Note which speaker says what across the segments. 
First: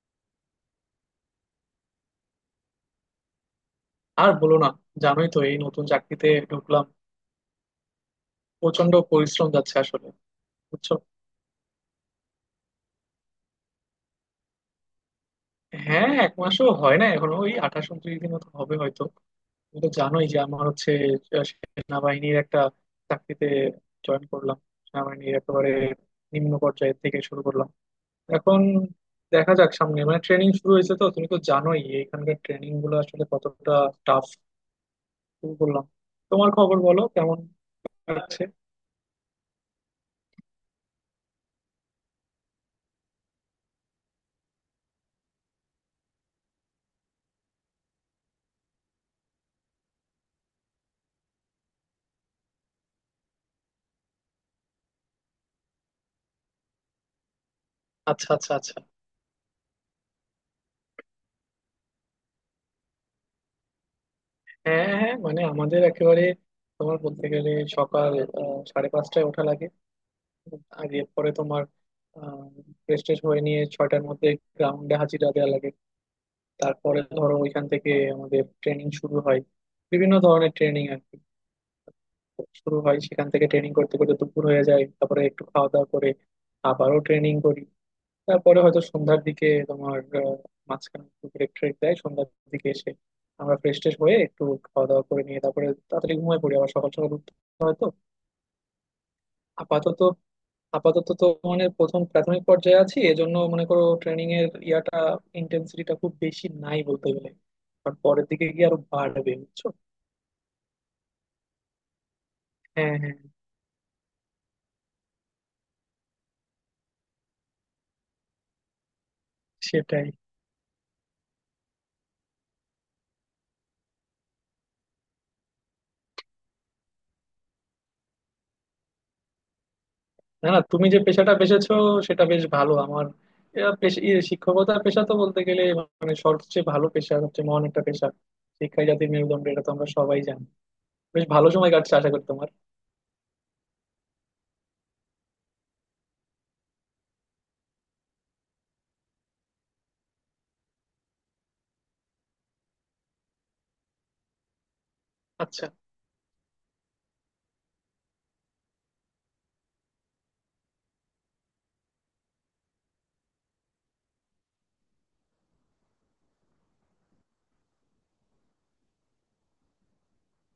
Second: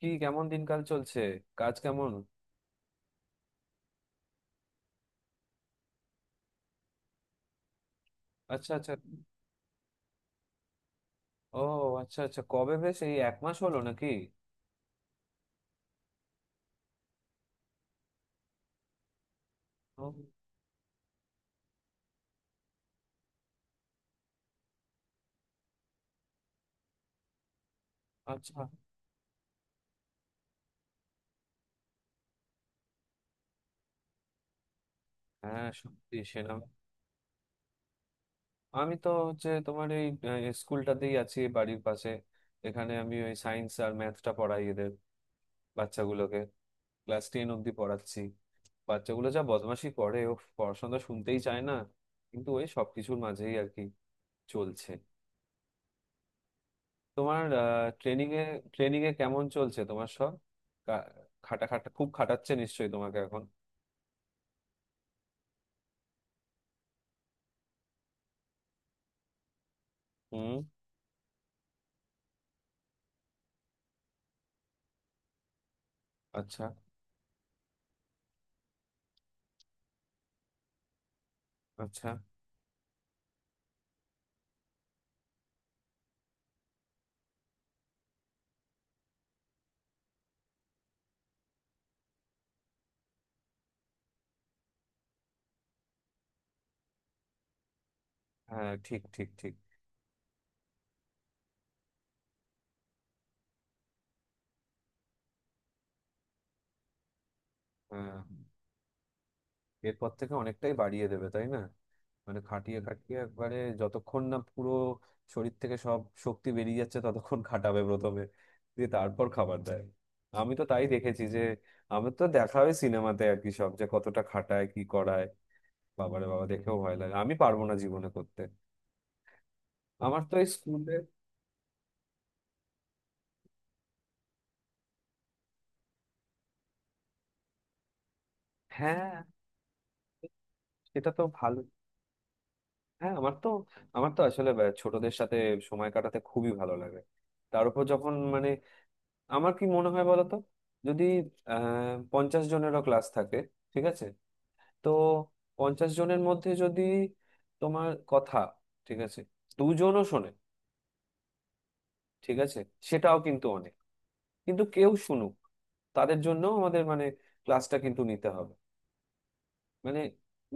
Speaker 1: কি কেমন দিনকাল চলছে? কাজ কেমন?
Speaker 2: আর বলো না। জানোই তো এই নতুন চাকরিতে ঢুকলাম।
Speaker 1: আচ্ছা আচ্ছা।
Speaker 2: প্রচন্ড পরিশ্রম যাচ্ছে আসলে, বুঝছো।
Speaker 1: ও আচ্ছা আচ্ছা, কবে, বেশ এই এক মাস হলো নাকি?
Speaker 2: হ্যাঁ, এক মাসও হয় না, এখন ওই 28-29 দিন মতো হবে হয়তো। তুমি তো
Speaker 1: ও
Speaker 2: জানোই যে আমার হচ্ছে সেনাবাহিনীর একটা চাকরিতে জয়েন করলাম। সেনাবাহিনীর একেবারে নিম্ন পর্যায়ে থেকে শুরু করলাম। এখন
Speaker 1: আচ্ছা।
Speaker 2: দেখা যাক সামনে, মানে ট্রেনিং শুরু হয়েছে তো। তুমি তো জানোই এখানকার ট্রেনিং গুলো আসলে কতটা টাফ। শুরু
Speaker 1: হ্যাঁ
Speaker 2: করলাম।
Speaker 1: সত্যি
Speaker 2: তোমার
Speaker 1: সেনা।
Speaker 2: খবর বলো, কেমন যাচ্ছে?
Speaker 1: আমি তো হচ্ছে তোমার এই স্কুলটাতেই আছি বাড়ির পাশে। এখানে আমি ওই সায়েন্স আর ম্যাথটা পড়াই এদের, বাচ্চাগুলোকে। ক্লাস 10 অব্দি পড়াচ্ছি। বাচ্চাগুলো যা বদমাশি করে, ও পড়াশোনা শুনতেই চায় না। কিন্তু ওই সবকিছুর মাঝেই আর কি, চলছে। তোমার ট্রেনিং
Speaker 2: আচ্ছা
Speaker 1: এ,
Speaker 2: আচ্ছা আচ্ছা।
Speaker 1: ট্রেনিং এ কেমন চলছে তোমার সব? কা- খাটা খাটা খুব খাটাচ্ছে নিশ্চয়ই তোমাকে এখন?
Speaker 2: হ্যাঁ হ্যাঁ, মানে আমাদের একেবারে তোমার বলতে গেলে সকাল 5:30টায় ওঠা লাগে।
Speaker 1: হুম।
Speaker 2: আর এরপরে তোমার ফ্রেশ ট্রেশ হয়ে নিয়ে 6টার মধ্যে গ্রাউন্ডে হাজিরা দেওয়া লাগে।
Speaker 1: আচ্ছা
Speaker 2: তারপরে ধরো ওইখান থেকে আমাদের ট্রেনিং শুরু হয়, বিভিন্ন ধরনের ট্রেনিং আর কি।
Speaker 1: আচ্ছা।
Speaker 2: শুরু হয় সেখান থেকে, ট্রেনিং করতে করতে দুপুর হয়ে যায়, তারপরে একটু খাওয়া দাওয়া করে আবারও ট্রেনিং করি। তারপরে হয়তো সন্ধ্যার দিকে তোমার আহ, মাঝখানে একটু ব্রেক ট্রেক দেয়, সন্ধ্যার দিকে এসে আমরা ফ্রেশ ট্রেশ হয়ে একটু খাওয়া দাওয়া করে নিয়ে তারপরে তাড়াতাড়ি ঘুমিয়ে পড়ি, আবার সকাল সকাল উঠতে হয় তো।
Speaker 1: হ্যাঁ ঠিক ঠিক ঠিক।
Speaker 2: আপাতত আপাতত তো মানে প্রথম প্রাথমিক পর্যায়ে আছি, এজন্য মনে করো ট্রেনিং এর ইয়াটা ইন্টেন্সিটিটা খুব বেশি নাই বলতে গেলে। আর
Speaker 1: হ্যাঁ
Speaker 2: পরের দিকে গিয়ে আরো বাড়বে, বুঝছো।
Speaker 1: এরপর থেকে অনেকটাই বাড়িয়ে দেবে তাই না? মানে খাটিয়ে
Speaker 2: হ্যাঁ হ্যাঁ,
Speaker 1: খাটিয়ে একবারে যতক্ষণ না পুরো শরীর থেকে সব শক্তি বেরিয়ে যাচ্ছে ততক্ষণ খাটাবে প্রথমে, দিয়ে তারপর খাবার দেয়।
Speaker 2: সেটাই।
Speaker 1: আমি তো তাই দেখেছি যে, আমি তো দেখা হয় সিনেমাতে আর কি, সব যে কতটা খাটায় কি করায়। বাবারে বাবা দেখেও ভয় লাগে, আমি পারবো না জীবনে করতে। আমার তো এই
Speaker 2: না না, তুমি
Speaker 1: স্কুলে।
Speaker 2: যে পেশাটা বেছেছো সেটা বেশ ভালো। আমার এরা শিক্ষকতা পেশা তো বলতে গেলে মানে সবচেয়ে ভালো পেশা, সবচেয়ে মহান একটা পেশা। শিক্ষাই জাতির
Speaker 1: হ্যাঁ
Speaker 2: মেরুদণ্ড, এটা তো আমরা সবাই জানি।
Speaker 1: সেটা তো
Speaker 2: বেশ ভালো
Speaker 1: ভালো।
Speaker 2: সময় কাটছে আশা করি তোমার।
Speaker 1: হ্যাঁ আমার তো আসলে ছোটদের সাথে সময় কাটাতে খুবই ভালো লাগে। তার উপর যখন মানে, আমার কি মনে হয় বলতো, যদি 50 জনেরও ক্লাস থাকে, ঠিক আছে, তো
Speaker 2: আচ্ছা।
Speaker 1: 50 জনের মধ্যে যদি, তোমার কথা, ঠিক আছে, দুজনও শোনে, ঠিক আছে, সেটাও কিন্তু অনেক। কিন্তু কেউ শুনুক, তাদের জন্য আমাদের মানে ক্লাসটা কিন্তু নিতে হবে। মানে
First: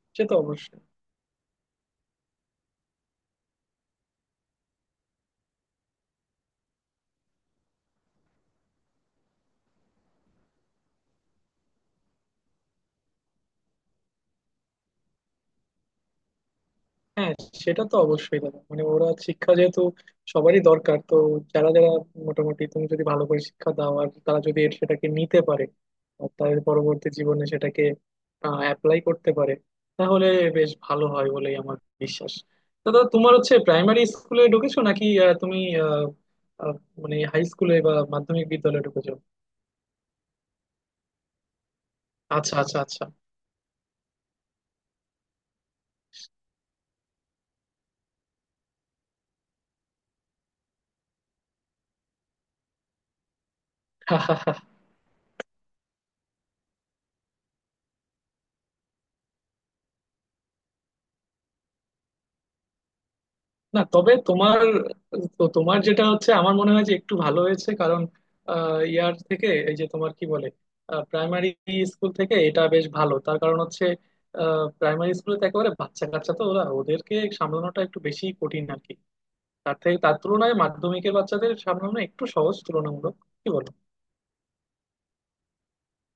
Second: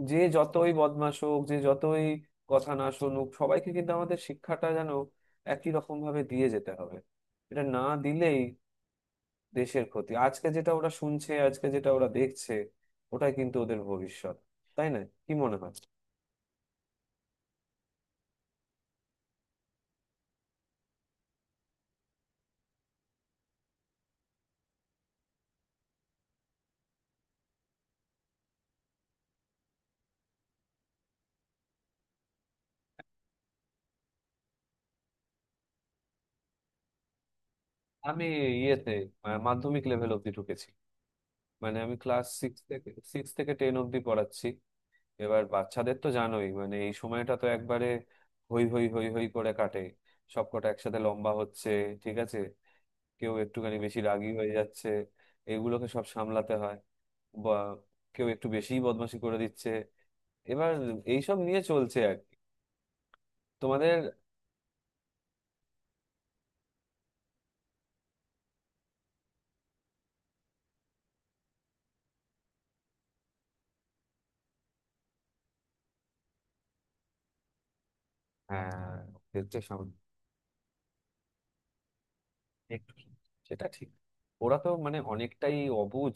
Speaker 1: যে
Speaker 2: সে তো
Speaker 1: যতই
Speaker 2: অবশ্যই।
Speaker 1: বদমাশ হোক, যে যতই কথা না শুনুক, সবাইকে কিন্তু আমাদের শিক্ষাটা যেন একই রকম ভাবে দিয়ে যেতে হবে। এটা না দিলেই দেশের ক্ষতি। আজকে যেটা ওরা শুনছে, আজকে যেটা ওরা দেখছে, ওটাই কিন্তু ওদের ভবিষ্যৎ, তাই না? কি মনে হয়?
Speaker 2: হ্যাঁ, সেটা তো অবশ্যই দাদা, মানে ওরা শিক্ষা যেহেতু সবারই দরকার তো। যারা যারা মোটামুটি, তুমি যদি ভালো করে শিক্ষা দাও আর তারা যদি এর সেটাকে নিতে পারে আর তাদের পরবর্তী জীবনে সেটাকে অ্যাপ্লাই করতে পারে, তাহলে বেশ ভালো হয় বলেই আমার বিশ্বাস। তো দাদা তোমার হচ্ছে প্রাইমারি স্কুলে ঢুকেছো নাকি, তুমি আহ, আহ, মানে হাই স্কুলে বা
Speaker 1: আমি
Speaker 2: মাধ্যমিক বিদ্যালয়ে
Speaker 1: ইয়েতে,
Speaker 2: ঢুকেছো?
Speaker 1: মাধ্যমিক লেভেল অব্দি ঢুকেছি। মানে আমি ক্লাস
Speaker 2: আচ্ছা
Speaker 1: সিক্স
Speaker 2: আচ্ছা
Speaker 1: থেকে
Speaker 2: আচ্ছা।
Speaker 1: সিক্স থেকে 10 অব্দি পড়াচ্ছি। এবার বাচ্চাদের তো জানোই মানে, এই সময়টা তো একবারে হই হই হই হই করে কাটে। সবকটা একসাথে লম্বা হচ্ছে, ঠিক আছে, কেউ একটুখানি বেশি রাগী হয়ে যাচ্ছে, এগুলোকে সব সামলাতে হয়, বা কেউ একটু বেশিই বদমাশি করে দিচ্ছে। এবার এইসব নিয়ে চলছে আর কি,
Speaker 2: না
Speaker 1: তোমাদের।
Speaker 2: তবে তোমার তো তোমার যেটা হচ্ছে আমার মনে হয় যে একটু ভালো হয়েছে, কারণ ইয়ার থেকে এই যে তোমার কি বলে প্রাইমারি স্কুল থেকে, এটা বেশ ভালো। তার কারণ হচ্ছে প্রাইমারি স্কুলে তো একেবারে বাচ্চা কাচ্চা তো, ওরা ওদেরকে সামলানোটা একটু বেশি কঠিন আর কি।
Speaker 1: হ্যাঁ,
Speaker 2: তার তুলনায় মাধ্যমিকের বাচ্চাদের সামলানো একটু সহজ
Speaker 1: একটু।
Speaker 2: তুলনামূলক, কি
Speaker 1: সেটা
Speaker 2: বলো।
Speaker 1: ঠিক। ওরা তো মানে অনেকটাই অবুঝ,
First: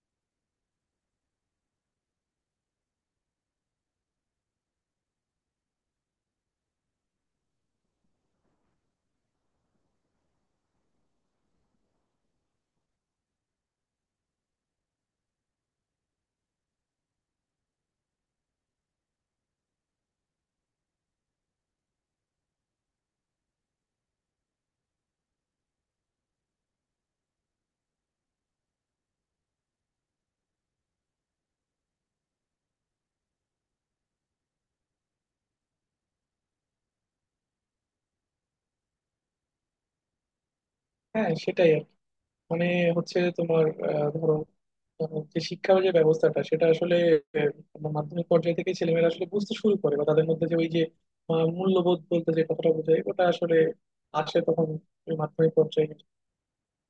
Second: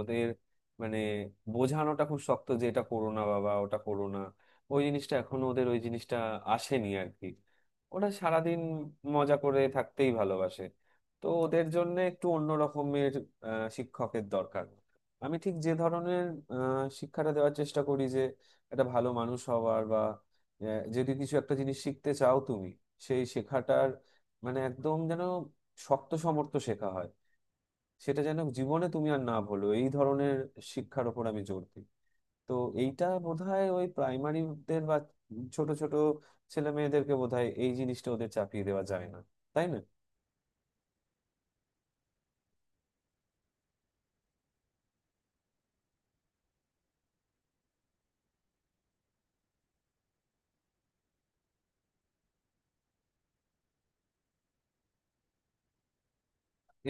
Speaker 1: ওদের মানে বোঝানোটা খুব শক্ত যে এটা করো না বাবা, ওটা করো না। ওই জিনিসটা এখনো ওদের, ওই জিনিসটা আসেনি আর কি। ওরা সারাদিন মজা করে থাকতেই ভালোবাসে। তো ওদের জন্য একটু অন্য রকমের শিক্ষকের দরকার। আমি ঠিক যে ধরনের শিক্ষাটা দেওয়ার চেষ্টা করি, যে একটা ভালো মানুষ হওয়ার, বা যদি কিছু একটা জিনিস শিখতে চাও তুমি, সেই শেখাটার মানে একদম যেন শক্ত সমর্থ শেখা হয়, সেটা যেন জীবনে তুমি আর না ভুলো, এই ধরনের শিক্ষার ওপর আমি জোর দিই। তো এইটা বোধহয় ওই প্রাইমারিদের বা ছোট ছোট ছেলে মেয়েদেরকে বোধহয় এই জিনিসটা ওদের চাপিয়ে দেওয়া যায় না, তাই না?
Speaker 2: হ্যাঁ, সেটাই আর কি। মানে হচ্ছে তোমার ধরো যে শিক্ষার যে ব্যবস্থাটা সেটা আসলে তোমার মাধ্যমিক পর্যায়ে থেকে ছেলেমেয়েরা আসলে বুঝতে শুরু করে, বা তাদের মধ্যে যে ওই যে মূল্যবোধ বলতে যে কথাটা বোঝায় ওটা আসলে আসে তখন, ওই মাধ্যমিক পর্যায়ে।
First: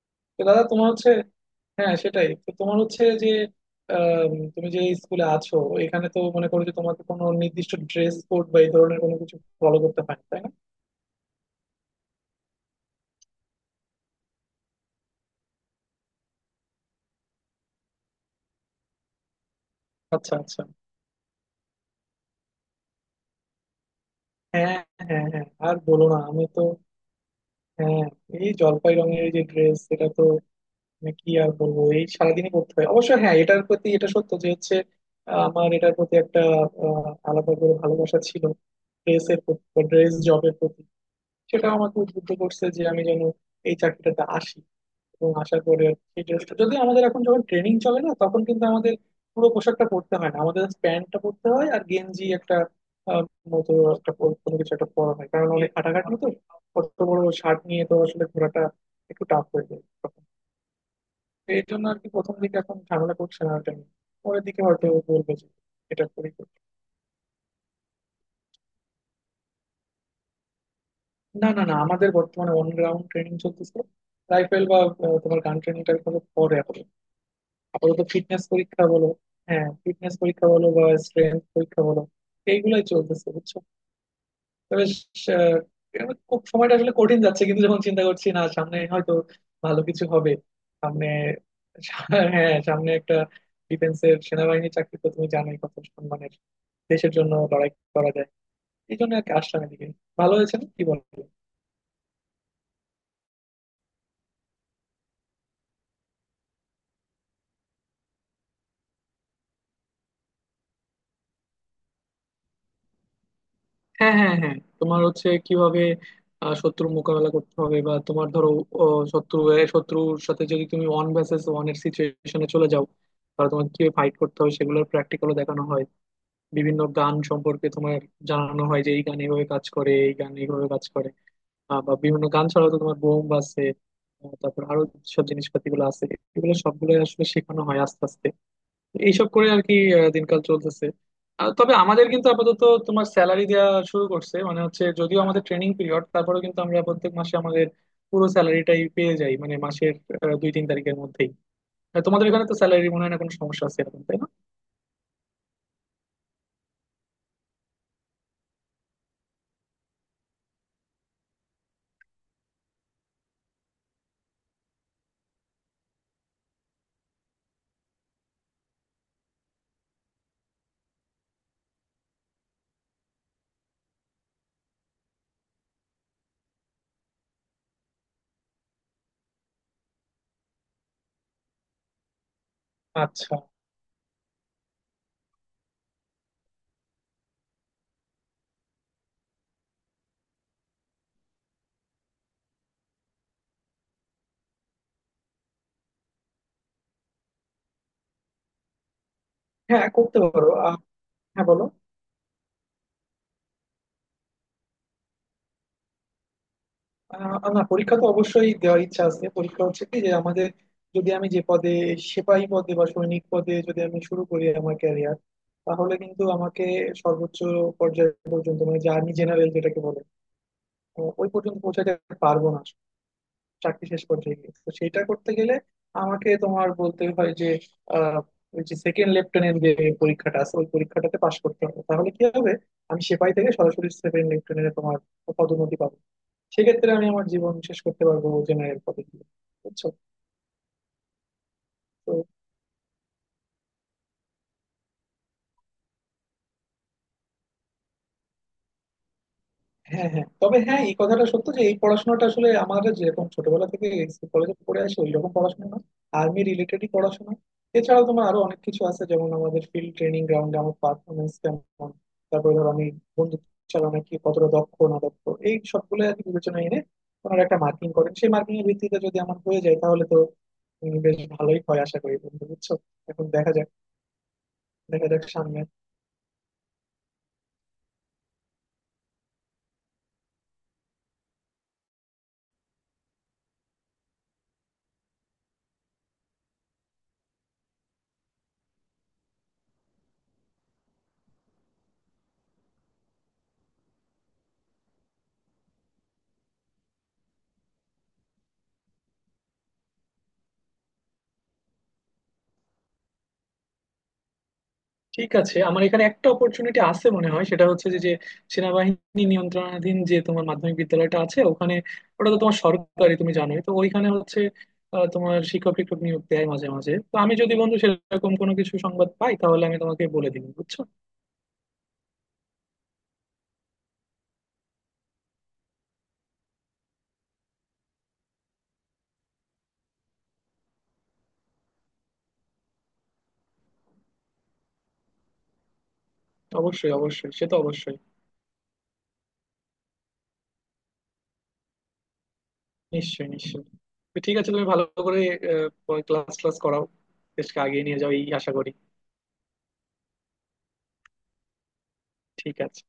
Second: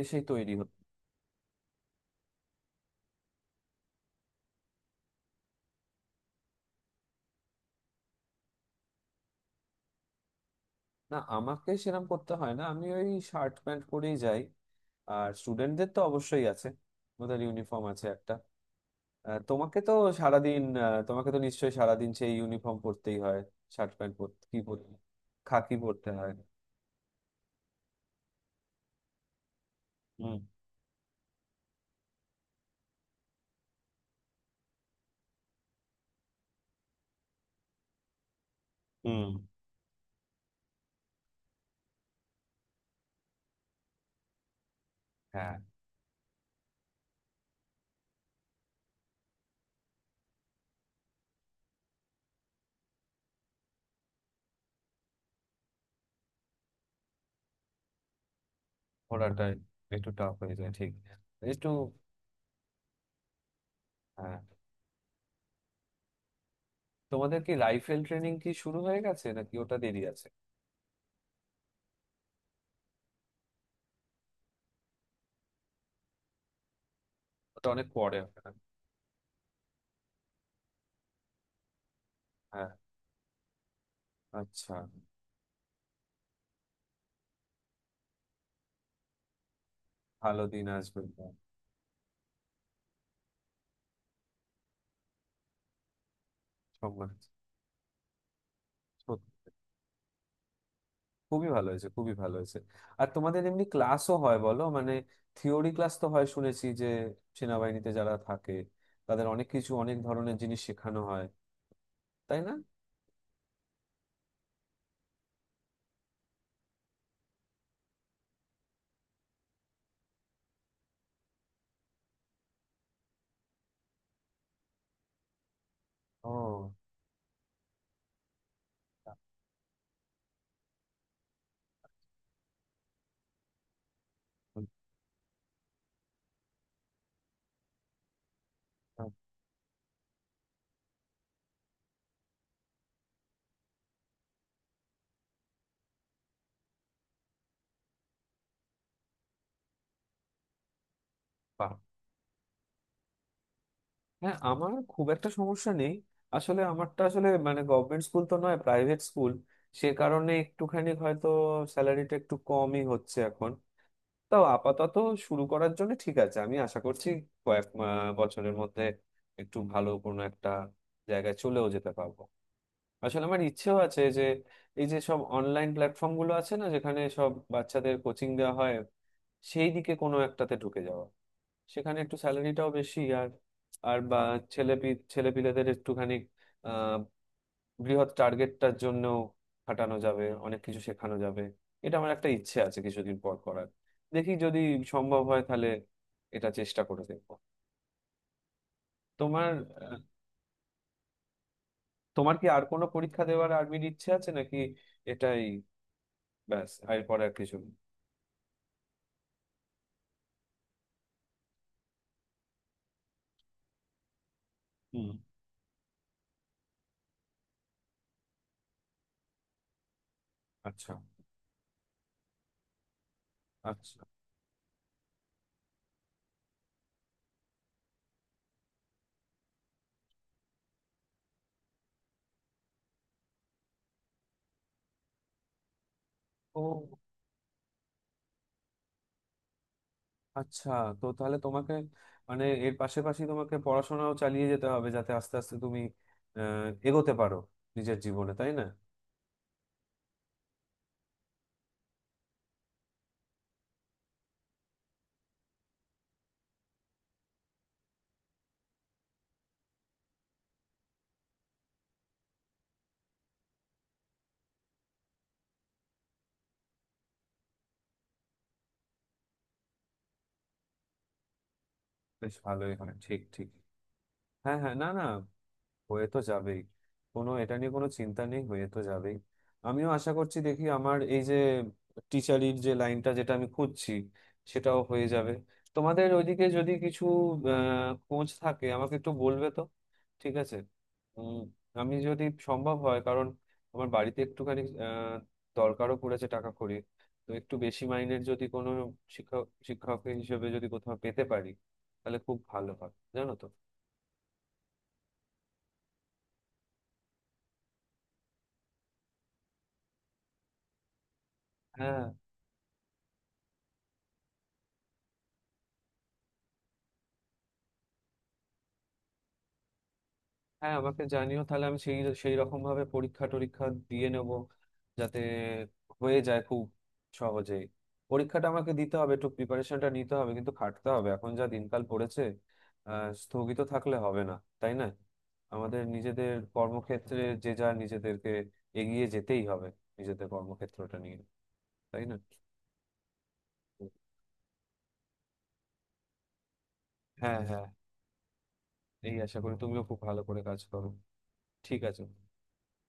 Speaker 1: এসেই
Speaker 2: তো
Speaker 1: তৈরি
Speaker 2: দাদা
Speaker 1: হতো।
Speaker 2: তোমার হচ্ছে, হ্যাঁ সেটাই তো তোমার হচ্ছে যে তুমি যে স্কুলে আছো এখানে তো মনে করো যে তোমাকে কোনো নির্দিষ্ট ড্রেস কোড বা এই ধরনের কোনো কিছু ফলো করতে হয় না, তাই না?
Speaker 1: না আমাকে সেরকম করতে হয় না, আমি ওই শার্ট প্যান্ট পরেই যাই। আর স্টুডেন্টদের তো অবশ্যই আছে, ওদের ইউনিফর্ম আছে একটা। তোমাকে তো
Speaker 2: আচ্ছা
Speaker 1: সারাদিন,
Speaker 2: আচ্ছা।
Speaker 1: তোমাকে তো নিশ্চয়ই সারাদিন সেই ইউনিফর্ম পরতেই হয়, শার্ট প্যান্ট পরতে কি
Speaker 2: হ্যাঁ
Speaker 1: পরতে,
Speaker 2: হ্যাঁ হ্যাঁ, আর
Speaker 1: খাকি
Speaker 2: বলো
Speaker 1: পরতে
Speaker 2: না,
Speaker 1: হয়।
Speaker 2: আমি তো হ্যাঁ, এই জলপাই রঙের এই যে ড্রেস সেটা তো
Speaker 1: হুম।
Speaker 2: মানে কি আর বলবো, এই সারাদিনই পড়তে হয় অবশ্য। হ্যাঁ, এটার প্রতি এটা সত্য যে হচ্ছে আমার এটার প্রতি একটা আলাদা করে ভালোবাসা ছিল,
Speaker 1: হুম।
Speaker 2: ড্রেসের প্রতি, ড্রেস জবের প্রতি। সেটা আমাকে উদ্বুদ্ধ করছে যে আমি যেন এই চাকরিটাতে আসি, এবং
Speaker 1: হ্যাঁ
Speaker 2: আসার পরে সেই ড্রেসটা যদি আমাদের এখন যখন ট্রেনিং চলে না তখন কিন্তু আমাদের পুরো পোশাকটা পরতে হয় না, আমাদের প্যান্টটা পরতে হয় আর গেঞ্জি একটা আহ, মতো একটা কোনো কিছু একটা পরা হয়, কারণ অনেক হাঁটাঘাটি তো, অত বড় শার্ট নিয়ে তো আসলে ঘোরাটা একটু
Speaker 1: ঘোড়াটা
Speaker 2: টাফ হয়ে যায়
Speaker 1: একটু
Speaker 2: তখন।
Speaker 1: টাফ হয়ে যায়, ঠিক।
Speaker 2: তো এই
Speaker 1: একটু।
Speaker 2: জন্য আর কি, প্রথম দিকে এখন ঝামেলা করছে না এটা নিয়ে।
Speaker 1: হ্যাঁ
Speaker 2: পরের দিকে হয়তো বলবে যে এটা করি করি।
Speaker 1: তোমাদের কি রাইফেল ট্রেনিং কি শুরু হয়ে গেছে নাকি, ওটা দেরি আছে?
Speaker 2: না না না, আমাদের বর্তমানে অন গ্রাউন্ড ট্রেনিং চলতেছে। রাইফেল বা তোমার গান ট্রেনিংটা হলো পরে, আপাতত
Speaker 1: ওটা অনেক
Speaker 2: আপাতত
Speaker 1: পরে হবে
Speaker 2: ফিটনেস
Speaker 1: না?
Speaker 2: পরীক্ষা বলো, হ্যাঁ ফিটনেস পরীক্ষা বলো বা স্ট্রেংথ পরীক্ষা বলো,
Speaker 1: হ্যাঁ।
Speaker 2: এইগুলাই চলতেছে, বুঝছো। তো
Speaker 1: আচ্ছা।
Speaker 2: বেশ আহ, এবার খুব সময়টা আসলে কঠিন যাচ্ছে, কিন্তু যখন চিন্তা করছি না সামনে হয়তো ভালো কিছু হবে
Speaker 1: ভালো দিন আসবে।
Speaker 2: সামনে। আর হ্যাঁ, সামনে একটা ডিফেন্সের সেনাবাহিনী চাকরি, তো তুমি জানোই কত সম্মানের,
Speaker 1: সংবাদ।
Speaker 2: দেশের জন্য লড়াই করা যায়, এই জন্য আর কি
Speaker 1: সত্যি।
Speaker 2: আসলাম এদিকে। ভালো হয়েছে না, কি বলো।
Speaker 1: খুবই ভালো হয়েছে, খুবই ভালো হয়েছে। আর তোমাদের এমনি ক্লাসও হয় বলো মানে, থিওরি ক্লাস তো হয় শুনেছি, যে সেনাবাহিনীতে যারা থাকে তাদের অনেক কিছু, অনেক ধরনের জিনিস শেখানো হয়, তাই না?
Speaker 2: হ্যাঁ হ্যাঁ হ্যাঁ, তোমার হচ্ছে কিভাবে শত্রুর মোকাবেলা করতে হবে, বা তোমার ধরো ও, শত্রুর সাথে যদি তুমি ওয়ান ভার্সেস ওয়ান এর সিচুয়েশনে চলে যাও, তাহলে তোমাকে কিভাবে ফাইট করতে হবে সেগুলোর প্র্যাকটিক্যালও দেখানো হয়।
Speaker 1: ও।
Speaker 2: বিভিন্ন গান সম্পর্কে তোমার জানানো হয় যে এই গান এইভাবে কাজ করে, এই গান এইভাবে কাজ করে। বা বিভিন্ন গান ছাড়াও তো তোমার বোম আছে, তারপর আরো সব জিনিসপাতি গুলো আছে, এগুলো সবগুলো আসলে শেখানো হয় আস্তে আস্তে। এইসব করে আর কি দিনকাল চলতেছে। তবে আমাদের কিন্তু আপাতত তোমার স্যালারি দেওয়া শুরু করছে, মানে হচ্ছে যদিও আমাদের ট্রেনিং পিরিয়ড তারপরেও কিন্তু আমরা প্রত্যেক মাসে আমাদের পুরো স্যালারিটাই পেয়ে যাই, মানে মাসের 2-3 তারিখের মধ্যেই।
Speaker 1: বাহ।
Speaker 2: তোমাদের এখানে তো স্যালারি মনে হয় না কোনো সমস্যা আছে এরকম, তাই না?
Speaker 1: হ্যাঁ আমার খুব একটা সমস্যা নেই। আসলে আমারটা আসলে মানে গভর্নমেন্ট স্কুল তো নয়, প্রাইভেট স্কুল। সে কারণে একটুখানি হয়তো স্যালারিটা একটু কমই হচ্ছে এখন। তাও আপাতত শুরু করার জন্য ঠিক আছে। আমি আশা করছি কয়েক বছরের মধ্যে একটু ভালো কোনো একটা জায়গায় চলেও যেতে পারবো। আসলে আমার ইচ্ছেও আছে যে এই যে সব অনলাইন প্ল্যাটফর্ম গুলো আছে না, যেখানে সব বাচ্চাদের কোচিং দেওয়া হয়, সেই দিকে কোনো একটাতে ঢুকে যাওয়া। সেখানে একটু স্যালারিটাও বেশি, আর,
Speaker 2: আচ্ছা।
Speaker 1: আর বা ছেলে, ছেলেপিলেদের একটুখানি আহ বৃহৎ টার্গেটটার জন্য খাটানো যাবে, অনেক কিছু শেখানো যাবে। এটা আমার একটা ইচ্ছে আছে কিছুদিন পর করার। দেখি যদি সম্ভব হয় তাহলে এটা চেষ্টা করে দেখবো। তোমার,
Speaker 2: হ্যাঁ,
Speaker 1: আহ,
Speaker 2: করতে পারো হ্যাঁ বলো।
Speaker 1: তোমার কি আর কোনো পরীক্ষা দেওয়ার আর্মির ইচ্ছে আছে নাকি? এটাই? ব্যাস এরপরে আর
Speaker 2: আহ
Speaker 1: কিছু
Speaker 2: না,
Speaker 1: না?
Speaker 2: পরীক্ষা তো অবশ্যই দেওয়ার ইচ্ছা আছে। পরীক্ষা হচ্ছে কি, যে আমাদের যদি আমি যে পদে সেপাহী পদে বা সৈনিক পদে যদি আমি শুরু করি আমার
Speaker 1: হুম।
Speaker 2: ক্যারিয়ার, তাহলে কিন্তু আমাকে সর্বোচ্চ পর্যায় পর্যন্ত মানে যে আর্মি জেনারেল যেটাকে বলে
Speaker 1: আচ্ছা।
Speaker 2: ওই পর্যন্ত পৌঁছাতে পারবো না। চাকরি
Speaker 1: আচ্ছা।
Speaker 2: শেষ পর্যায়ে গিয়ে তো সেটা করতে গেলে আমাকে তোমার বলতে হয় যে আহ ওই যে সেকেন্ড লেফটেন্যান্ট যে পরীক্ষাটা আছে, ওই পরীক্ষাটাতে পাশ করতে হবে, তাহলে কি হবে, আমি সেপাহী থেকে সরাসরি সেকেন্ড লেফটেন্যান্টে তোমার পদোন্নতি পাবো।
Speaker 1: ও
Speaker 2: সেক্ষেত্রে আমি আমার জীবন শেষ করতে পারবো জেনারেল কলেজ দিয়ে, বুঝছো
Speaker 1: আচ্ছা। তো তাহলে তোমাকে,
Speaker 2: তো।
Speaker 1: মানে এর পাশাপাশি তোমাকে পড়াশোনাও চালিয়ে যেতে হবে, যাতে আস্তে আস্তে তুমি এগোতে পারো নিজের জীবনে, তাই না?
Speaker 2: হ্যাঁ হ্যাঁ, তবে হ্যাঁ, এই কথাটা সত্য যে এই পড়াশোনাটা আসলে আমাদের যেরকম ছোটবেলা থেকে কলেজে পড়ে আসে ওই রকম পড়াশোনা না, আর্মি রিলেটেডই পড়াশোনা। এছাড়াও তোমার আরো অনেক কিছু আছে, যেমন আমাদের ফিল্ড ট্রেনিং গ্রাউন্ডে আমার পারফরমেন্স কেমন, তারপরে ধর আমি বন্দুক চালানোয় কি কতটা দক্ষ না দক্ষ, এই সবগুলো আর কি বিবেচনায় এনে ওনারা একটা মার্কিং করেন, সেই মার্কিং এর ভিত্তিতে যদি আমার হয়ে যায় তাহলে তো বেশ ভালোই হয়, আশা করি
Speaker 1: বেশ
Speaker 2: বন্ধু,
Speaker 1: ভালোই
Speaker 2: বুঝছো।
Speaker 1: হয়, ঠিক
Speaker 2: এখন
Speaker 1: ঠিক।
Speaker 2: দেখা যাক,
Speaker 1: হ্যাঁ হ্যাঁ, না না,
Speaker 2: সামনে।
Speaker 1: হয়ে তো যাবেই। কোনো, এটা নিয়ে কোনো চিন্তা নেই, হয়ে তো যাবেই। আমিও আশা করছি, দেখি আমার এই যে টিচারির যে লাইনটা যেটা আমি খুঁজছি, সেটাও হয়ে যাবে। তোমাদের ওইদিকে যদি কিছু খোঁজ থাকে আমাকে একটু বলবে তো। ঠিক আছে। উম, আমি যদি সম্ভব হয়, কারণ আমার বাড়িতে একটুখানি দরকারও পড়েছে টাকা কড়ি। তো একটু বেশি মাইনের যদি কোনো শিক্ষক শিক্ষক হিসেবে যদি কোথাও পেতে পারি তাহলে খুব ভালো হয় জানো তো।
Speaker 2: ঠিক আছে, আমার এখানে একটা অপরচুনিটি আছে মনে হয়, সেটা হচ্ছে যে যে সেনাবাহিনী নিয়ন্ত্রণাধীন যে তোমার মাধ্যমিক বিদ্যালয়টা আছে ওখানে,
Speaker 1: হ্যাঁ
Speaker 2: ওটা তো তোমার সরকারি, তুমি জানোই তো, ওইখানে হচ্ছে তোমার শিক্ষক টিক্ষক নিয়োগ দেয় মাঝে মাঝে, তো আমি যদি বন্ধু সেরকম কোনো কিছু সংবাদ পাই তাহলে আমি তোমাকে বলে দিব,
Speaker 1: হ্যাঁ
Speaker 2: বুঝছো।
Speaker 1: আমাকে জানিও, তাহলে আমি সেই সেই রকম ভাবে পরীক্ষা টরীক্ষা দিয়ে নেব, যাতে হয়ে যায় খুব সহজেই। পরীক্ষাটা আমাকে দিতে হবে, একটু প্রিপারেশনটা নিতে হবে, কিন্তু খাটতে হবে এখন যা দিনকাল পড়েছে। স্থগিত থাকলে হবে না, তাই না? আমাদের নিজেদের
Speaker 2: অবশ্যই
Speaker 1: কর্মক্ষেত্রে
Speaker 2: অবশ্যই, সে
Speaker 1: যে
Speaker 2: তো
Speaker 1: যা
Speaker 2: অবশ্যই।
Speaker 1: নিজেদেরকে এগিয়ে যেতেই হবে, নিজেদের কর্মক্ষেত্রটা নিয়ে, তাই না?
Speaker 2: নিশ্চয়ই নিশ্চয়ই। তো ঠিক আছে, তুমি ভালো করে ক্লাস ক্লাস করাও,
Speaker 1: হ্যাঁ
Speaker 2: দেশকে
Speaker 1: হ্যাঁ।
Speaker 2: আগিয়ে নিয়ে যাও, এই আশা করি।
Speaker 1: এই আশা করি তুমিও খুব ভালো করে কাজ করো। ঠিক আছে।
Speaker 2: ঠিক আছে।